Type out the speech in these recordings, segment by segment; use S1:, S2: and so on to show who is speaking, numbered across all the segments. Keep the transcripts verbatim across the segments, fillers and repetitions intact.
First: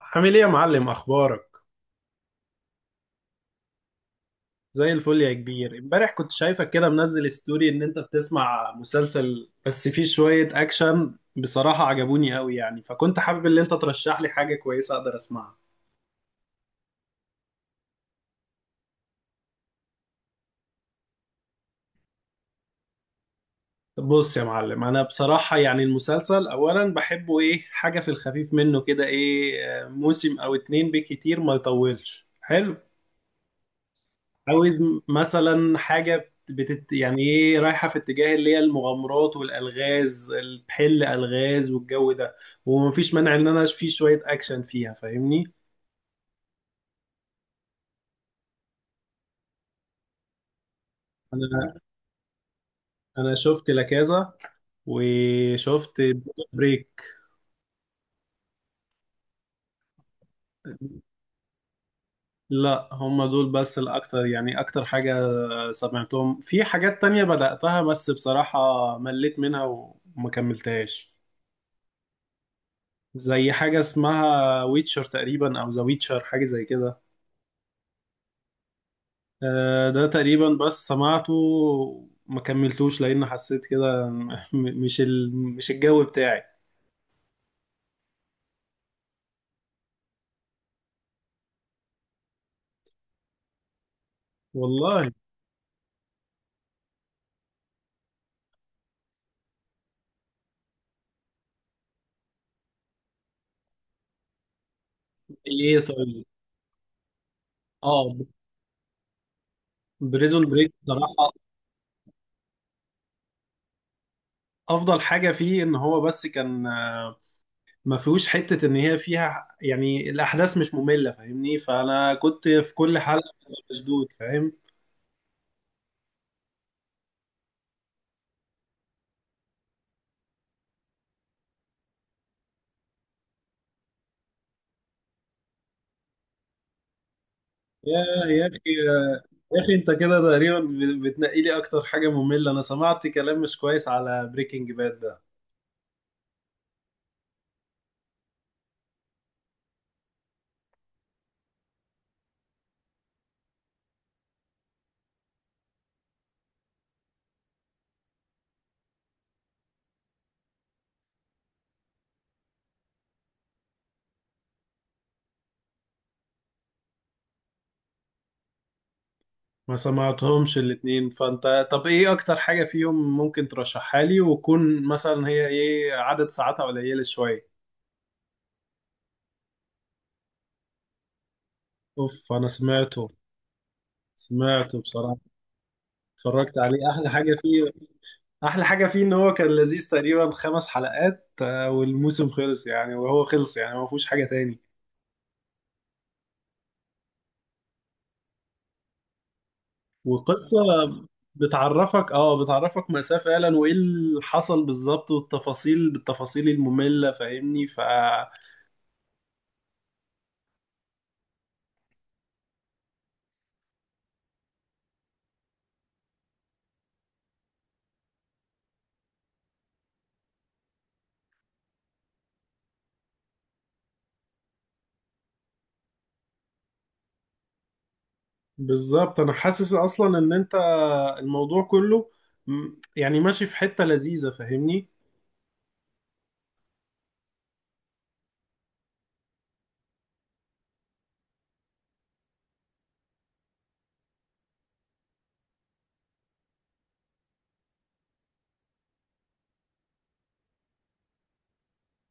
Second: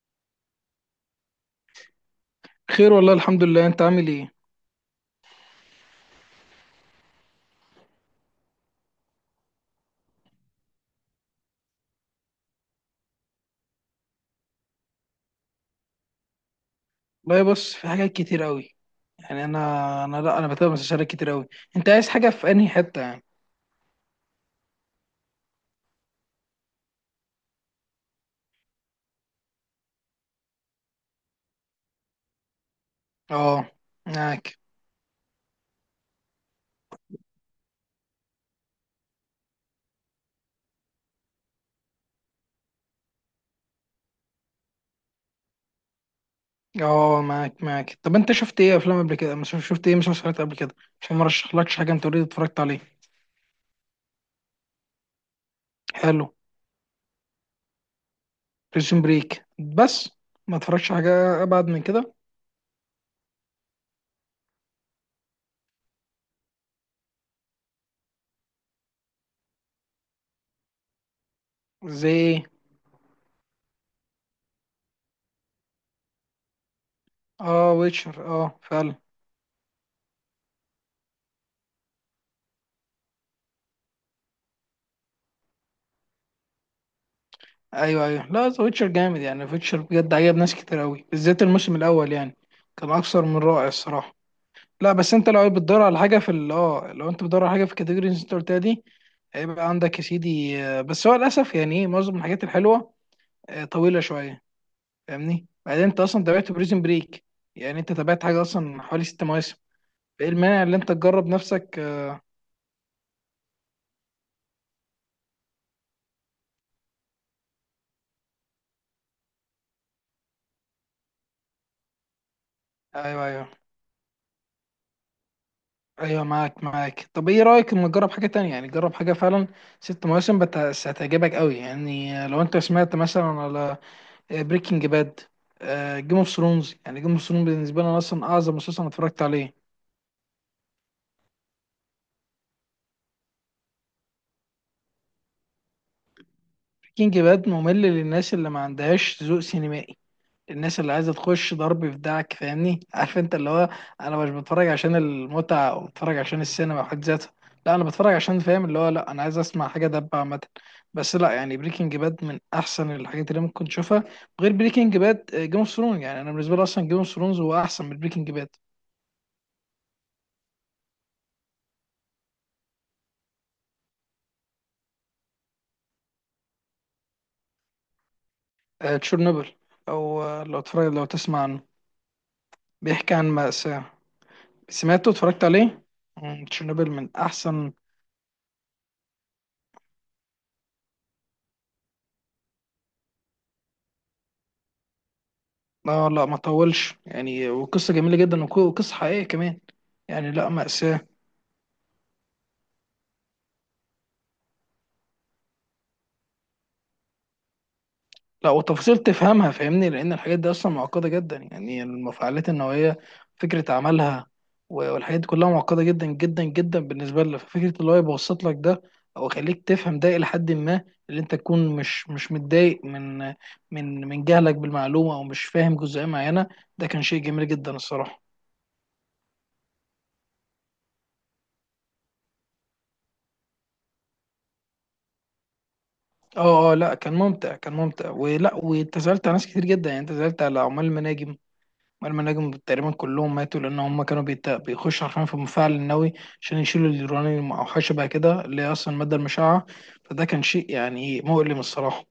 S1: عامل ايه يا معلم، اخبارك؟
S2: خير والله الحمد لله. انت عامل ايه؟
S1: زي الفل يا كبير. امبارح كنت شايفك كده منزل ستوري ان انت بتسمع مسلسل بس فيه شوية اكشن، بصراحة عجبوني قوي يعني، فكنت حابب ان انت ترشح لي حاجة كويسة اقدر اسمعها.
S2: والله بص، في حاجات كتير قوي. يعني انا انا لا انا بتابع مسلسلات كتير قوي. انت عايز حاجه في انهي حته يعني؟
S1: طب بص يا معلم، انا بصراحة يعني المسلسل اولا بحبه ايه؟ حاجة في الخفيف منه كده، ايه، آه، موسم او اتنين بكتير، ما يطولش، حلو.
S2: اه، معاك.
S1: عاوز مثلا حاجة بتت... يعني ايه، رايحة في اتجاه اللي هي المغامرات والألغاز، الحل ألغاز والجو ده. ومفيش مانع ان انا في شوية اكشن فيها، فاهمني.
S2: اه معاك معاك. طب انت شفت ايه افلام قبل كده؟ مش شفت ايه مسلسلات قبل كده عشان ما
S1: انا
S2: رشحلكش حاجه انت اوريدي اتفرجت عليه؟
S1: انا شفت لاكازا وشفت
S2: حلو.
S1: بريك.
S2: بريزون بريك بس، ما اتفرجش حاجه ابعد من كده.
S1: لا، هم دول بس الاكتر يعني اكتر حاجة. سمعتهم في حاجات تانية بدأتها بس بصراحة مليت منها وما كملتهاش.
S2: زي ايه؟
S1: زي حاجة اسمها ويتشر تقريبا او ذا ويتشر، حاجة زي كده.
S2: اه، ويتشر، اه فعلا.
S1: آه، ده تقريبا بس سمعته، ما كملتوش لان حسيت كده م- م- مش ال... مش الجو بتاعي.
S2: ايوه ايوه، لا ذا ويتشر جامد يعني، ويتشر بجد عجب ناس كتير قوي بالذات الموسم الاول يعني. كان اكثر من رائع الصراحه. لا
S1: والله.
S2: بس انت لو بتدور على حاجه في ال- اه لو انت بتدور على حاجه في الكاتيجوريز اللي انت قلتها دي، هيبقى عندك يا سيدي. آه، بس هو للاسف يعني ايه معظم الحاجات الحلوه آه، طويله شويه فاهمني.
S1: ايه
S2: بعدين انت اصلا
S1: طيب.
S2: تابعت بريزن بريك؟ يعني انت
S1: اه،
S2: تابعت حاجه اصلا حوالي ست مواسم. ايه
S1: بريزون
S2: المانع
S1: بريك
S2: اللي انت تجرب
S1: بصراحة
S2: نفسك؟ آه،
S1: افضل حاجة فيه ان هو بس كان آه، ما فيهوش حتة ان هي فيها يعني الاحداث مش مملة، فاهمني؟ فانا كنت في كل
S2: ايوه
S1: حلقة
S2: ايوه.
S1: ببقى مشدود، فاهم؟
S2: ايوه معاك معاك. طب ايه رايك اما تجرب حاجه تانية؟ يعني جرب حاجه فعلا ست مواسم بس هتعجبك قوي يعني. آه، لو انت سمعت مثلا على بريكنج باد، جيم اوف ثرونز. يعني جيم اوف ثرونز بالنسبه لي انا
S1: يا
S2: اصلا
S1: يا
S2: اعظم
S1: اخي
S2: مسلسل انا
S1: يا
S2: اتفرجت عليه.
S1: اخي انت كده تقريبا بتنقي لي اكتر حاجة مملة. انا سمعت كلام مش كويس على بريكنج باد ده.
S2: كينج باد ممل للناس اللي ما عندهاش ذوق سينمائي، الناس اللي عايزه تخش ضرب في دعك فاهمني، عارف انت اللي هو انا مش بتفرج عشان المتعه، او بتفرج عشان السينما في حد ذاتها. لا، انا بتفرج عشان فاهم اللي هو، لا انا عايز اسمع حاجه دبه عامه. بس لا يعني بريكنج باد من احسن الحاجات اللي ممكن تشوفها، غير بريكنج باد، جيم اوف ثرونز. يعني انا بالنسبه لي اصلا جيم اوف ثرونز هو احسن من بريكنج باد.
S1: ما سمعتهمش الاتنين، فانت طب ايه اكتر حاجة فيهم ممكن ترشحها لي، وكون مثلا هي ايه عدد ساعاتها قليلة شوية؟
S2: تشيرنوبل، او آه، لو تفرج، لو تسمع عنه،
S1: اوف، انا سمعته.
S2: بيحكي عن مأساة.
S1: سمعته
S2: سمعته،
S1: بصراحة،
S2: اتفرجت عليه. مم،
S1: اتفرجت عليه.
S2: تشيرنوبل
S1: احلى
S2: من
S1: حاجة فيه،
S2: احسن.
S1: احلى حاجة فيه ان هو كان لذيذ، تقريبا خمس حلقات آه، والموسم خلص يعني، وهو خلص يعني، ما فيهوش حاجة تاني.
S2: لا لا ما طولش يعني، وقصة جميلة جدا وق- وقصة حقيقية كمان. يعني لا،
S1: وقصة.
S2: مأساة.
S1: بتعرفك، اه بتعرفك مأساة فعلا، وايه اللي حصل بالظبط والتفاصيل، بالتفاصيل المملة، فاهمني؟ ف
S2: لا وتفاصيل تفهمها فاهمني، لأن الحاجات دي أصلا معقدة جدا، يعني المفاعلات النووية، فكرة عملها و- والحاجات دي كلها معقدة جدا جدا جدا بالنسبة لنا. ففكرة اللي هو يبسط لك ده أو يخليك تفهم ده إلى حد ما، اللي أنت تكون مش مش متضايق من من من جهلك بالمعلومة أو مش فاهم جزئية معينة. ده كان شيء جميل جدا الصراحة.
S1: بالظبط، انا حاسس اصلا ان انت الموضوع كله م- يعني ماشي في حتة لذيذة، فاهمني؟
S2: اه اه، لا كان ممتع، كان ممتع، ولا واتزلت على ناس كتير جدا. يعني اتزلت على عمال المناجم، عمال المناجم تقريبا كلهم ماتوا لان هم كانوا بيت... بيخشوا حرفيا في المفاعل النووي عشان يشيلوا اليورانيوم او حاجه بقى كده، اللي هي اصلا الماده المشعه. فده كان شيء يعني مؤلم الصراحه.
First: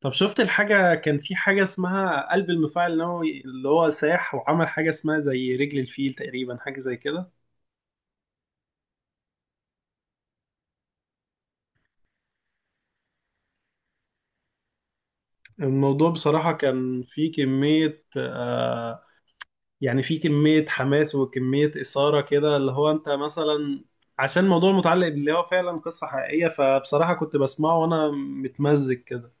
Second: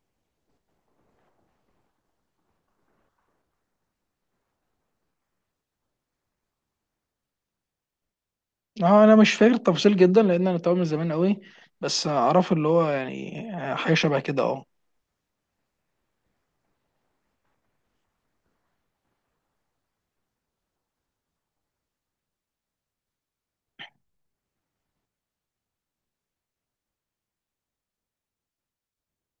S1: طب شفت الحاجة؟ كان في حاجة اسمها قلب المفاعل النووي اللي هو ساح وعمل حاجة اسمها زي رجل الفيل تقريبا، حاجة زي كده.
S2: اه، انا مش فاكر التفاصيل جدا لان انا تابعه من زمان قوي، بس اعرف اللي هو يعني حاجه شبه كده، اه.
S1: الموضوع بصراحة كان فيه كمية آه يعني فيه كمية حماس وكمية إثارة كده، اللي هو أنت مثلا عشان الموضوع متعلق باللي هو فعلا قصة حقيقية، فبصراحة كنت بسمعه وأنا متمزج كده.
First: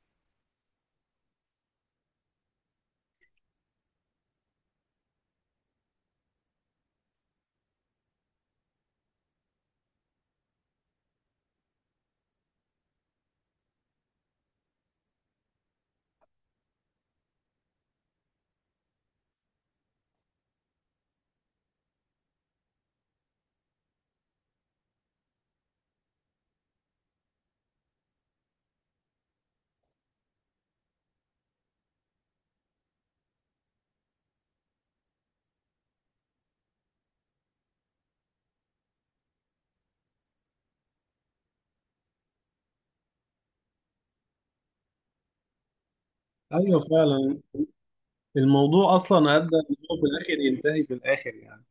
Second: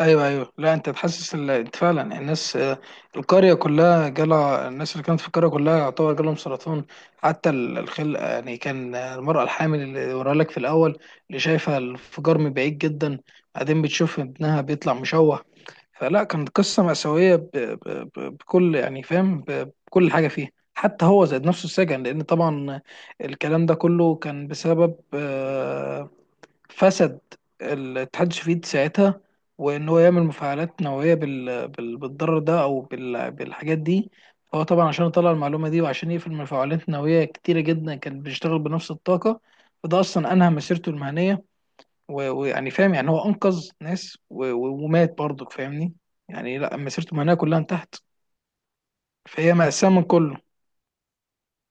S2: ايوه ايوه، لا انت تحسس ال- انت فعلا الناس. آه، القريه كلها جالها، الناس اللي كانت في القريه كلها يعتبر جالهم سرطان. حتى ال- الخل يعني كان آه، المراه الحامل اللي وراها لك في الاول، اللي شايفه الانفجار من بعيد جدا، بعدين بتشوف ابنها بيطلع مشوه. فلا، كانت قصه مأساويه ب... ب... ب... بكل يعني فاهم ب... بكل حاجه فيها. حتى هو زاد نفسه السجن لان طبعا الكلام ده كله كان بسبب آه، فسد الاتحاد السوفيتي ساعتها، وان هو يعمل مفاعلات نوويه بال... بال... بالضرر ده او بال... بالحاجات دي. فهو طبعا عشان يطلع المعلومه دي وعشان يقفل مفاعلات نوويه كتيره جدا كان بيشتغل بنفس الطاقه. فده اصلا انهى مسيرته المهنيه و- ويعني فاهم، يعني هو انقذ ناس و... و- ومات برضك فاهمني. يعني لا،
S1: أيوه
S2: مسيرته المهنيه
S1: فعلا،
S2: كلها انتهت.
S1: الموضوع أصلا أدى
S2: فهي
S1: إن
S2: مأساة
S1: هو
S2: من
S1: في
S2: كله.
S1: الآخر ينتهي، في الآخر يعني.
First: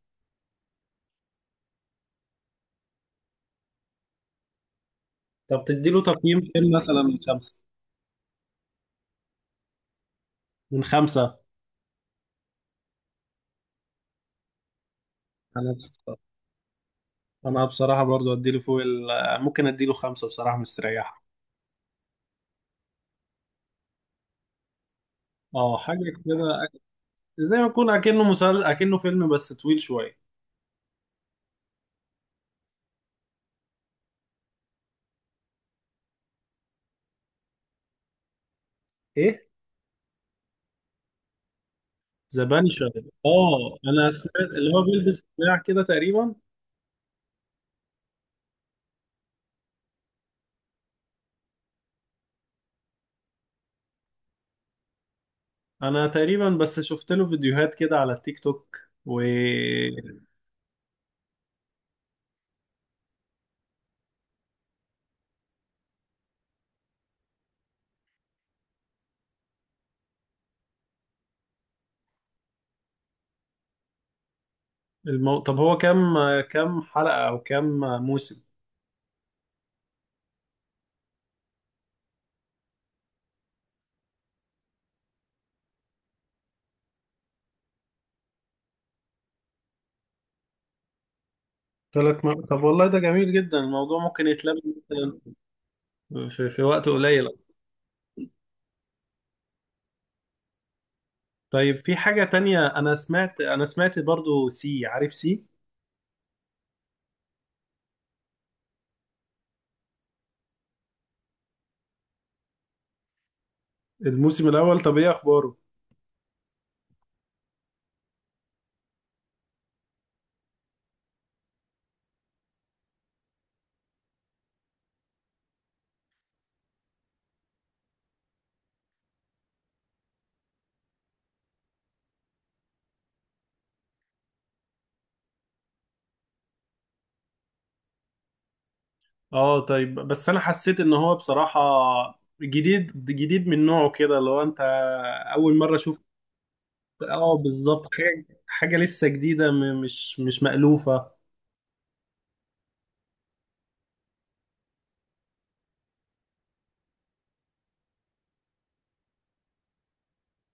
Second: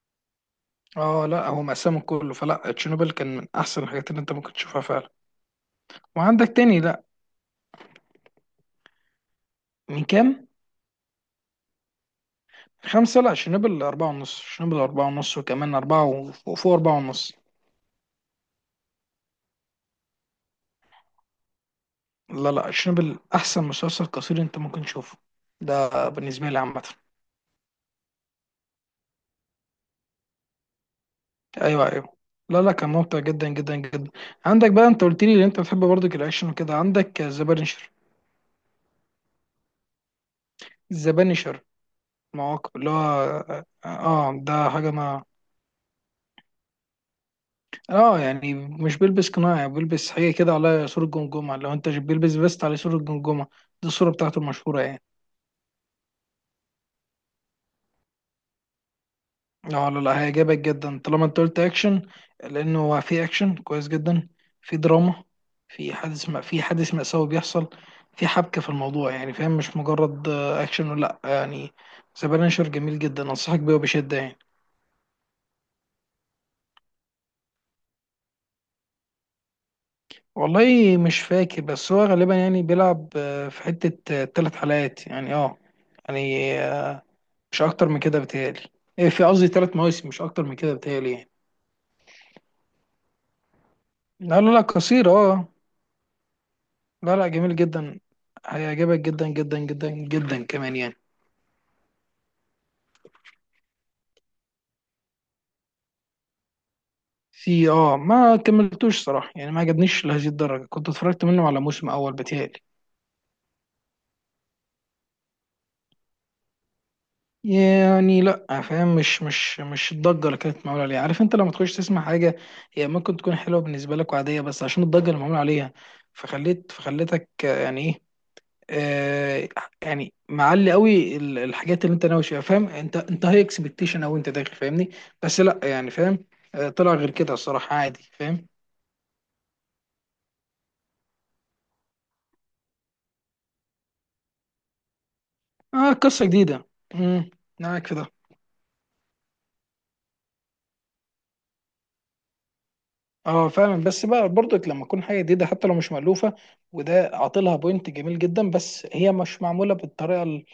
S2: اه، لا هو مأساة من كله. فلا تشيرنوبل كان من احسن الحاجات اللي انت ممكن تشوفها فعلا.
S1: طب تديله تقييم
S2: وعندك
S1: كام
S2: تاني،
S1: مثلا
S2: لا
S1: من خمسة؟
S2: من كام؟
S1: من خمسة.
S2: خمسة؟ لا شنبل أربعة ونص، شنبل أربعة ونص،
S1: أنا
S2: وكمان
S1: بص...
S2: أربعة و- وفوق، فوق أربعة ونص.
S1: أنا بصراحة برضو أديله فوق ال... ممكن أديله خمسة بصراحة، مستريحة.
S2: لا لا، شنبل أحسن مسلسل قصير أنت ممكن تشوفه،
S1: أه حاجة
S2: ده
S1: كده.
S2: بالنسبة لي
S1: أك-
S2: عامة.
S1: زي ما يكون أكنه مسلسل، أكنه فيلم بس طويل شوية.
S2: أيوه أيوه، لا لا كان ممتع جدا جدا جدا. عندك بقى، أنت قلت لي إن أنت بتحب برضك الأكشن وكده، عندك ذا بانشر.
S1: إيه؟
S2: ذا بانشر،
S1: ذا
S2: المواقف
S1: بانشر؟
S2: اللي هو،
S1: أه، أنا
S2: اه
S1: سمعت
S2: ده
S1: اللي هو
S2: حاجة ما.
S1: بيلبس قناع كده تقريبا.
S2: اه يعني مش بيلبس قناع، يعني بيلبس حاجة كده على صورة جمجمة، لو انت بيلبس فيست على صورة جمجمة، دي الصورة بتاعته المشهورة يعني.
S1: أنا تقريبا بس شفت له فيديوهات كده على التيك توك. و
S2: اه لا لا، هيعجبك جدا طالما انت قلت اكشن، لانه هو في اكشن كويس جدا، في دراما، في حادث ما، في حادث مأساوي بيحصل، في حبكة في الموضوع يعني فاهم، مش مجرد آه، اكشن ولا لأ، يعني سبانشر جميل جدا انصحك بيه وبشدة يعني.
S1: المو... طب هو كام، كام حلقة أو كام موسم؟
S2: والله مش فاكر، بس هو غالبا يعني بيلعب آه، في حتة ثلاث حلقات يعني اه. يعني آه، مش اكتر من كده بتهيألي. إيه، في قصدي ثلاث مواسم، مش اكتر من كده بتهيألي يعني.
S1: ثلاث م... طب والله ده جميل جدا، الموضوع ممكن
S2: لا لا
S1: يتلم
S2: لا، قصير اه.
S1: في, في وقت
S2: لا
S1: قليل.
S2: لا، جميل جدا، هيعجبك جدا جدا جدا جدا كمان يعني.
S1: طيب في حاجة تانية، أنا سمعت، أنا سمعت برضو سي، عارف سي؟
S2: في اه ما كملتوش صراحة، يعني ما عجبنيش لهذه الدرجة، كنت اتفرجت منه على موسم أول بتهيألي.
S1: الموسم الاول، طب ايه اخباره؟
S2: يعني لا فاهم، مش مش مش الضجة اللي كانت معمولة عليها. عارف انت لما تخش تسمع حاجة، هي ممكن تكون حلوة بالنسبة لك وعادية، بس عشان الضجة اللي معمولة عليها فخليت، فخليتك آه، يعني ايه آه، يعني معلي قوي ال- الحاجات اللي انت ناوي فيها فاهم، انت انت هاي اكسبكتيشن او انت داخل فاهمني. بس لا يعني فاهم آه، طلع غير كده الصراحه، عادي فاهم.
S1: اه طيب، بس أنا حسيت إن هو بصراحة جديد، جديد من نوعه كده، لو أنت أول مرة
S2: اه
S1: شفت.
S2: قصه جديده. امم
S1: اه
S2: معاك
S1: بالظبط،
S2: في ده.
S1: حاجة، حاجة لسه جديدة، م- مش مش مألوفة.
S2: اه فعلا، بس بقى برضك لما تكون حاجه جديده حتى لو مش مألوفه، وده عاطلها بوينت جميل جدا، بس هي مش معموله بالطريقه ال...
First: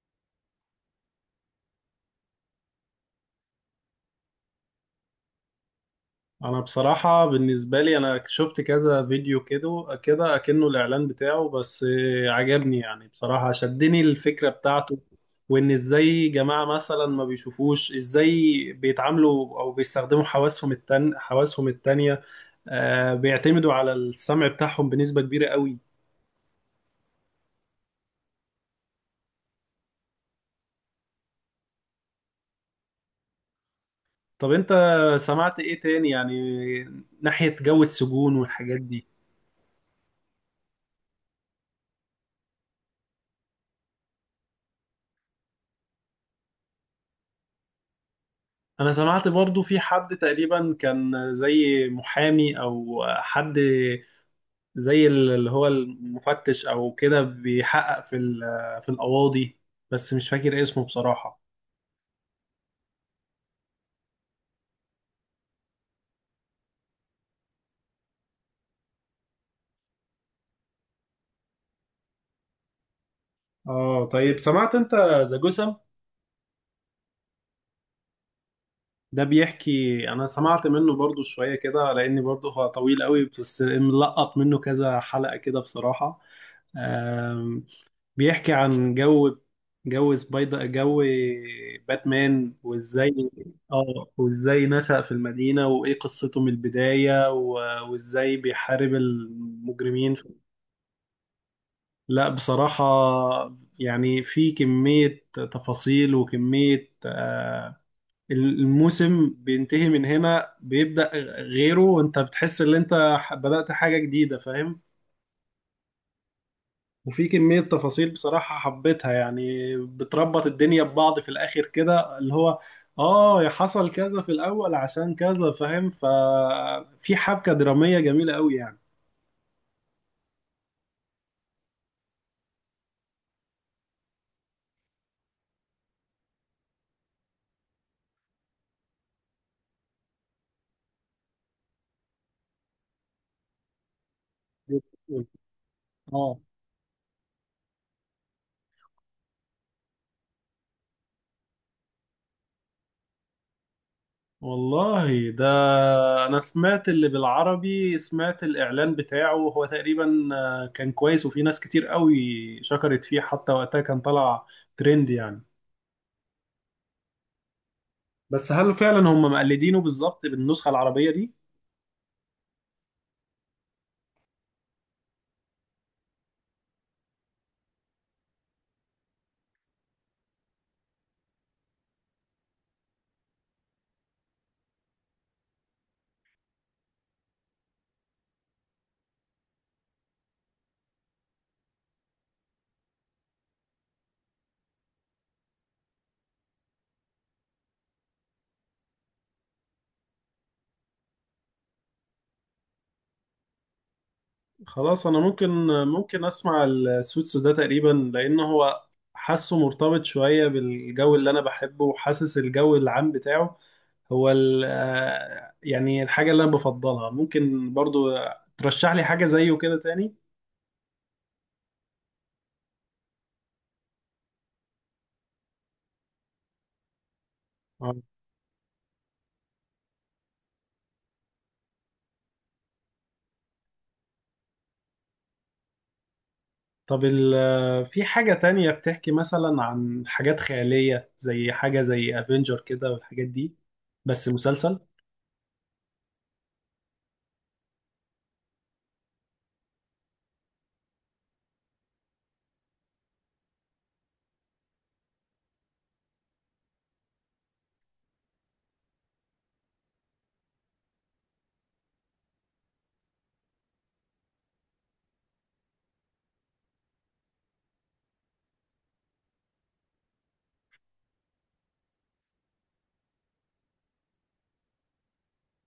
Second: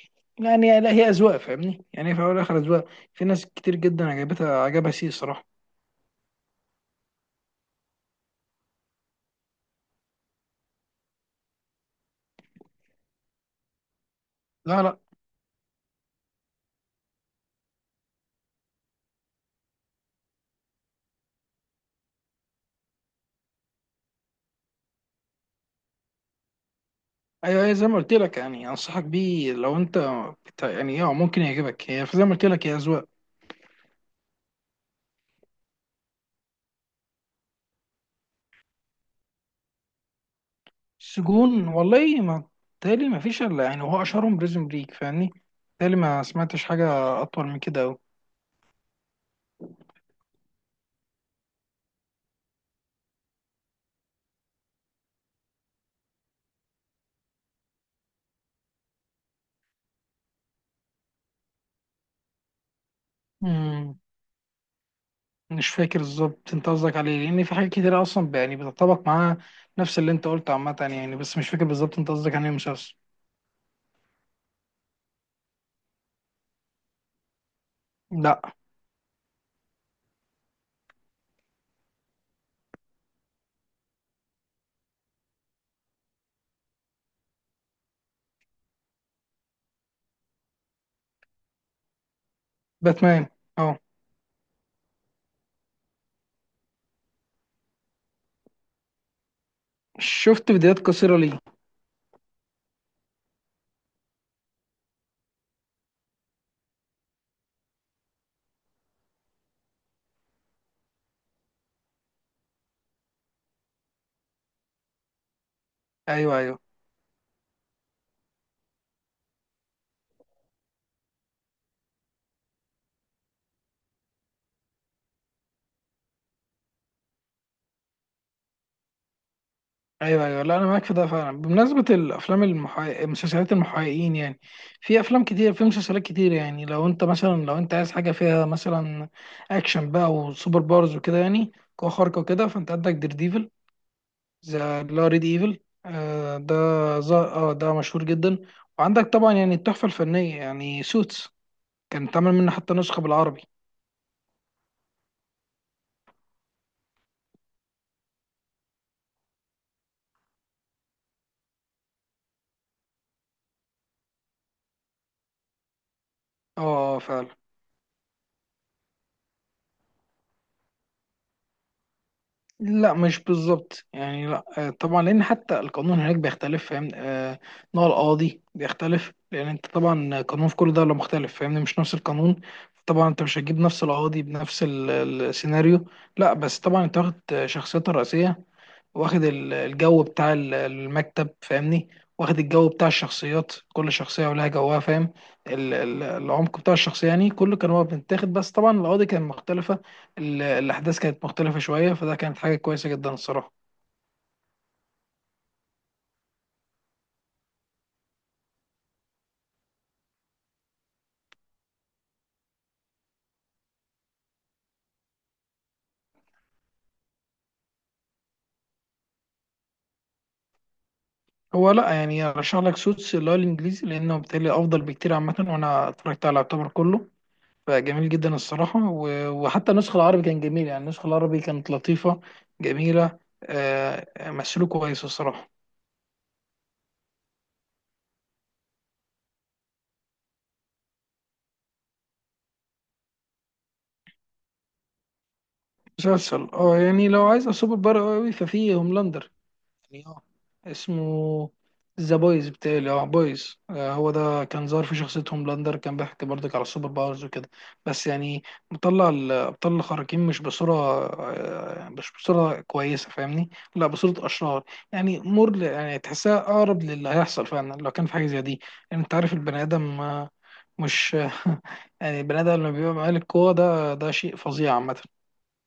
S2: يعني لا هي اذواق فاهمني، يعني في الاول والاخر اذواق، في ناس كتير جدا عجبتها، عجبها سي صراحه.
S1: انا بصراحة بالنسبة لي انا شفت كذا فيديو كده كده اكنه الاعلان بتاعه، بس آه، عجبني يعني بصراحة، شدني الفكرة
S2: لا لا.
S1: بتاعته، وان ازاي جماعة مثلا ما بيشوفوش، ازاي بيتعاملوا او بيستخدموا حواسهم التان حواسهم التانية. آه، بيعتمدوا على السمع بتاعهم بنسبة كبيرة قوي.
S2: ايوه، هي زي ما قلت لك يعني انصحك بيه لو انت بت- يعني اه ممكن يعجبك، هي زي ما قلت لك هي اذواق.
S1: طب انت سمعت ايه تاني يعني ناحية جو السجون والحاجات دي؟
S2: سجون والله ما، تالي ما فيش الا يعني هو اشهرهم بريزون بريك فاهمني، تالي ما سمعتش حاجه اطول من كده أوي.
S1: انا سمعت برضو في حد تقريبا كان زي محامي او حد زي اللي هو المفتش او كده، بيحقق في ال- في القواضي، بس مش فاكر اسمه بصراحة.
S2: امم مش فاكر بالظبط انت قصدك عليه، لان في حاجات كتير اصلا ب- يعني بتطبق معاها نفس اللي انت قلته عامه يعني. بس مش فاكر بالظبط انت قصدك عن ايه مسلسل.
S1: اه طيب، سمعت انت ذا جسم؟
S2: لا
S1: ده بيحكي، انا سمعت منه برضو شوية كده لاني برضو هو طويل قوي، بس ملقط منه كذا حلقة كده بصراحة. آم، بيحكي عن جو، جو سبايدر، جو باتمان، وازاي.
S2: باتمان، اه.
S1: اه، وازاي نشأ في المدينة، وايه قصته من البداية، و- وازاي بيحارب المجرمين.
S2: شفت فيديوهات قصيره ليه؟
S1: لا بصراحة. يعني في كمية تفاصيل وكمية آه، الموسم بينتهي، من هنا بيبدأ غيره، وانت بتحس ان انت ح- بدأت حاجة جديدة، فاهم؟
S2: ايوه ايوه.
S1: وفي كمية تفاصيل بصراحة حبيتها، يعني بتربط الدنيا ببعض في الآخر كده، اللي هو اه حصل كذا في الأول عشان كذا، فاهم؟ ففي حبكة درامية جميلة قوي يعني.
S2: ايوه ايوه، لا انا معاك في ده فعلا. بمناسبه الافلام المحقق... مسلسلات المحققين يعني، في افلام كتير في مسلسلات كتير. يعني لو انت مثلا، لو انت عايز حاجه فيها مثلا اكشن بقى وسوبر باورز وكده، يعني قوه خارقه وكده، فانت عندك دير ديفل، ذا اللي هو ريد ايفل، آه
S1: اه
S2: ده ز- اه ده مشهور جدا. وعندك طبعا يعني التحفه الفنيه يعني سوتس، كان اتعمل منه حتى نسخه بالعربي.
S1: والله ده، انا سمعت اللي بالعربي، سمعت الاعلان بتاعه، هو تقريبا آه، كان كويس، وفي ناس كتير قوي شكرت فيه، حتى وقتها كان طلع ترند يعني.
S2: اه فعلا.
S1: بس هل فعلا هم مقلدينه بالظبط بالنسخة العربية دي؟
S2: لا مش بالظبط يعني، لا آه، طبعا لان حتى القانون هناك بيختلف فاهم، آه، نوع القاضي بيختلف لان انت طبعا قانون في كل دوله مختلف فاهمني، مش نفس القانون. طبعا انت مش هتجيب نفس القاضي بنفس ال- السيناريو. لا بس طبعا انت واخد شخصيتها الرئيسيه، واخد ال- الجو بتاع ال- المكتب فاهمني، واخد الجو بتاع الشخصيات، كل شخصية ولها جوها فاهم. ال- ال- العمق بتاع الشخصية يعني كله كان هو بيتاخد، بس طبعا القضية كانت مختلفة، ال- الأحداث كانت مختلفة شوية. فده كانت حاجة كويسة جدا الصراحة.
S1: خلاص انا ممكن، ممكن اسمع السوتس ده تقريبا، لان هو حاسه مرتبط شوية بالجو اللي انا بحبه، وحاسس الجو العام بتاعه هو ال- آه، يعني الحاجة اللي انا بفضلها. ممكن برضو ترشح لي حاجة زيه كده تاني؟
S2: هو لا يعني أرشح لك سوتس اللي هو الإنجليزي، لأنه بالتالي أفضل بكتير عامة، وأنا اتفرجت على يعتبر كله،
S1: آه.
S2: فجميل جدا الصراحة. و- وحتى النسخة العربي كان جميل يعني، النسخة العربي كانت لطيفة جميلة، آه، مسلوك كويس الصراحة.
S1: طب ال آه، في حاجة تانية بتحكي مثلا عن حاجات خيالية، زي حاجة زي افنجر كده والحاجات دي، بس مسلسل؟
S2: مسلسل اه، يعني لو عايز سوبر بار قوي، ففي هوملاندر يعني اه. اسمه ذا بويز بتاعي، اه بويز، آه هو ده كان ظاهر في شخصية هوملاندر، كان بيحكي برضك على السوبر باورز وكده، بس يعني مطلع الأبطال الخارقين مش بصورة آه، مش بصورة كويسة فاهمني، لا بصورة أشرار. يعني مر، يعني تحسها أقرب للي هيحصل فعلا لو كان في حاجة زي دي. يعني أنت عارف البني آدم آه، مش يعني البني آدم لما بيبقى معاه القوة، ده ده شيء فظيع عامة.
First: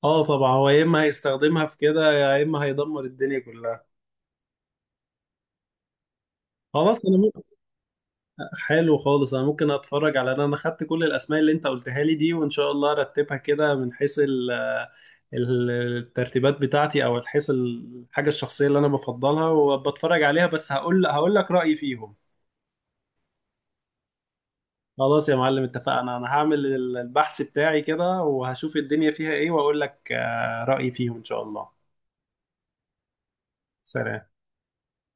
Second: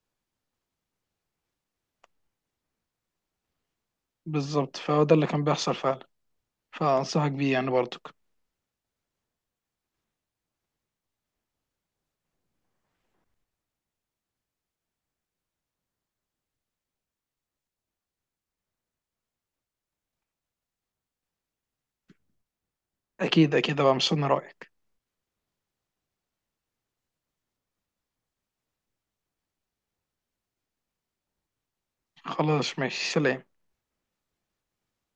S1: اه طبعا، هو يا اما هيستخدمها في كده، يا اما هيدمر الدنيا كلها.
S2: بالظبط، فهو ده اللي كان بيحصل فعلا.
S1: خلاص انا
S2: فأنصحك
S1: ممكن.
S2: بيه يعني برضك.
S1: حلو خالص، انا ممكن اتفرج على، انا انا خدت كل الاسماء اللي انت قلتها لي دي، وان شاء الله ارتبها كده من حيث ال- آه، ال- الترتيبات بتاعتي، او حيث الحاجة الشخصية اللي انا بفضلها وبتفرج عليها، بس هقول، هقول لك رأيي فيهم.
S2: أكيد أكيد أبقى مستني رأيك.
S1: خلاص يا معلم، اتفقنا، انا هعمل البحث بتاعي كده وهشوف الدنيا فيها ايه، واقول لك آه، رأيي فيهم ان شاء الله.
S2: خلاص ماشي، سلام.
S1: سلام.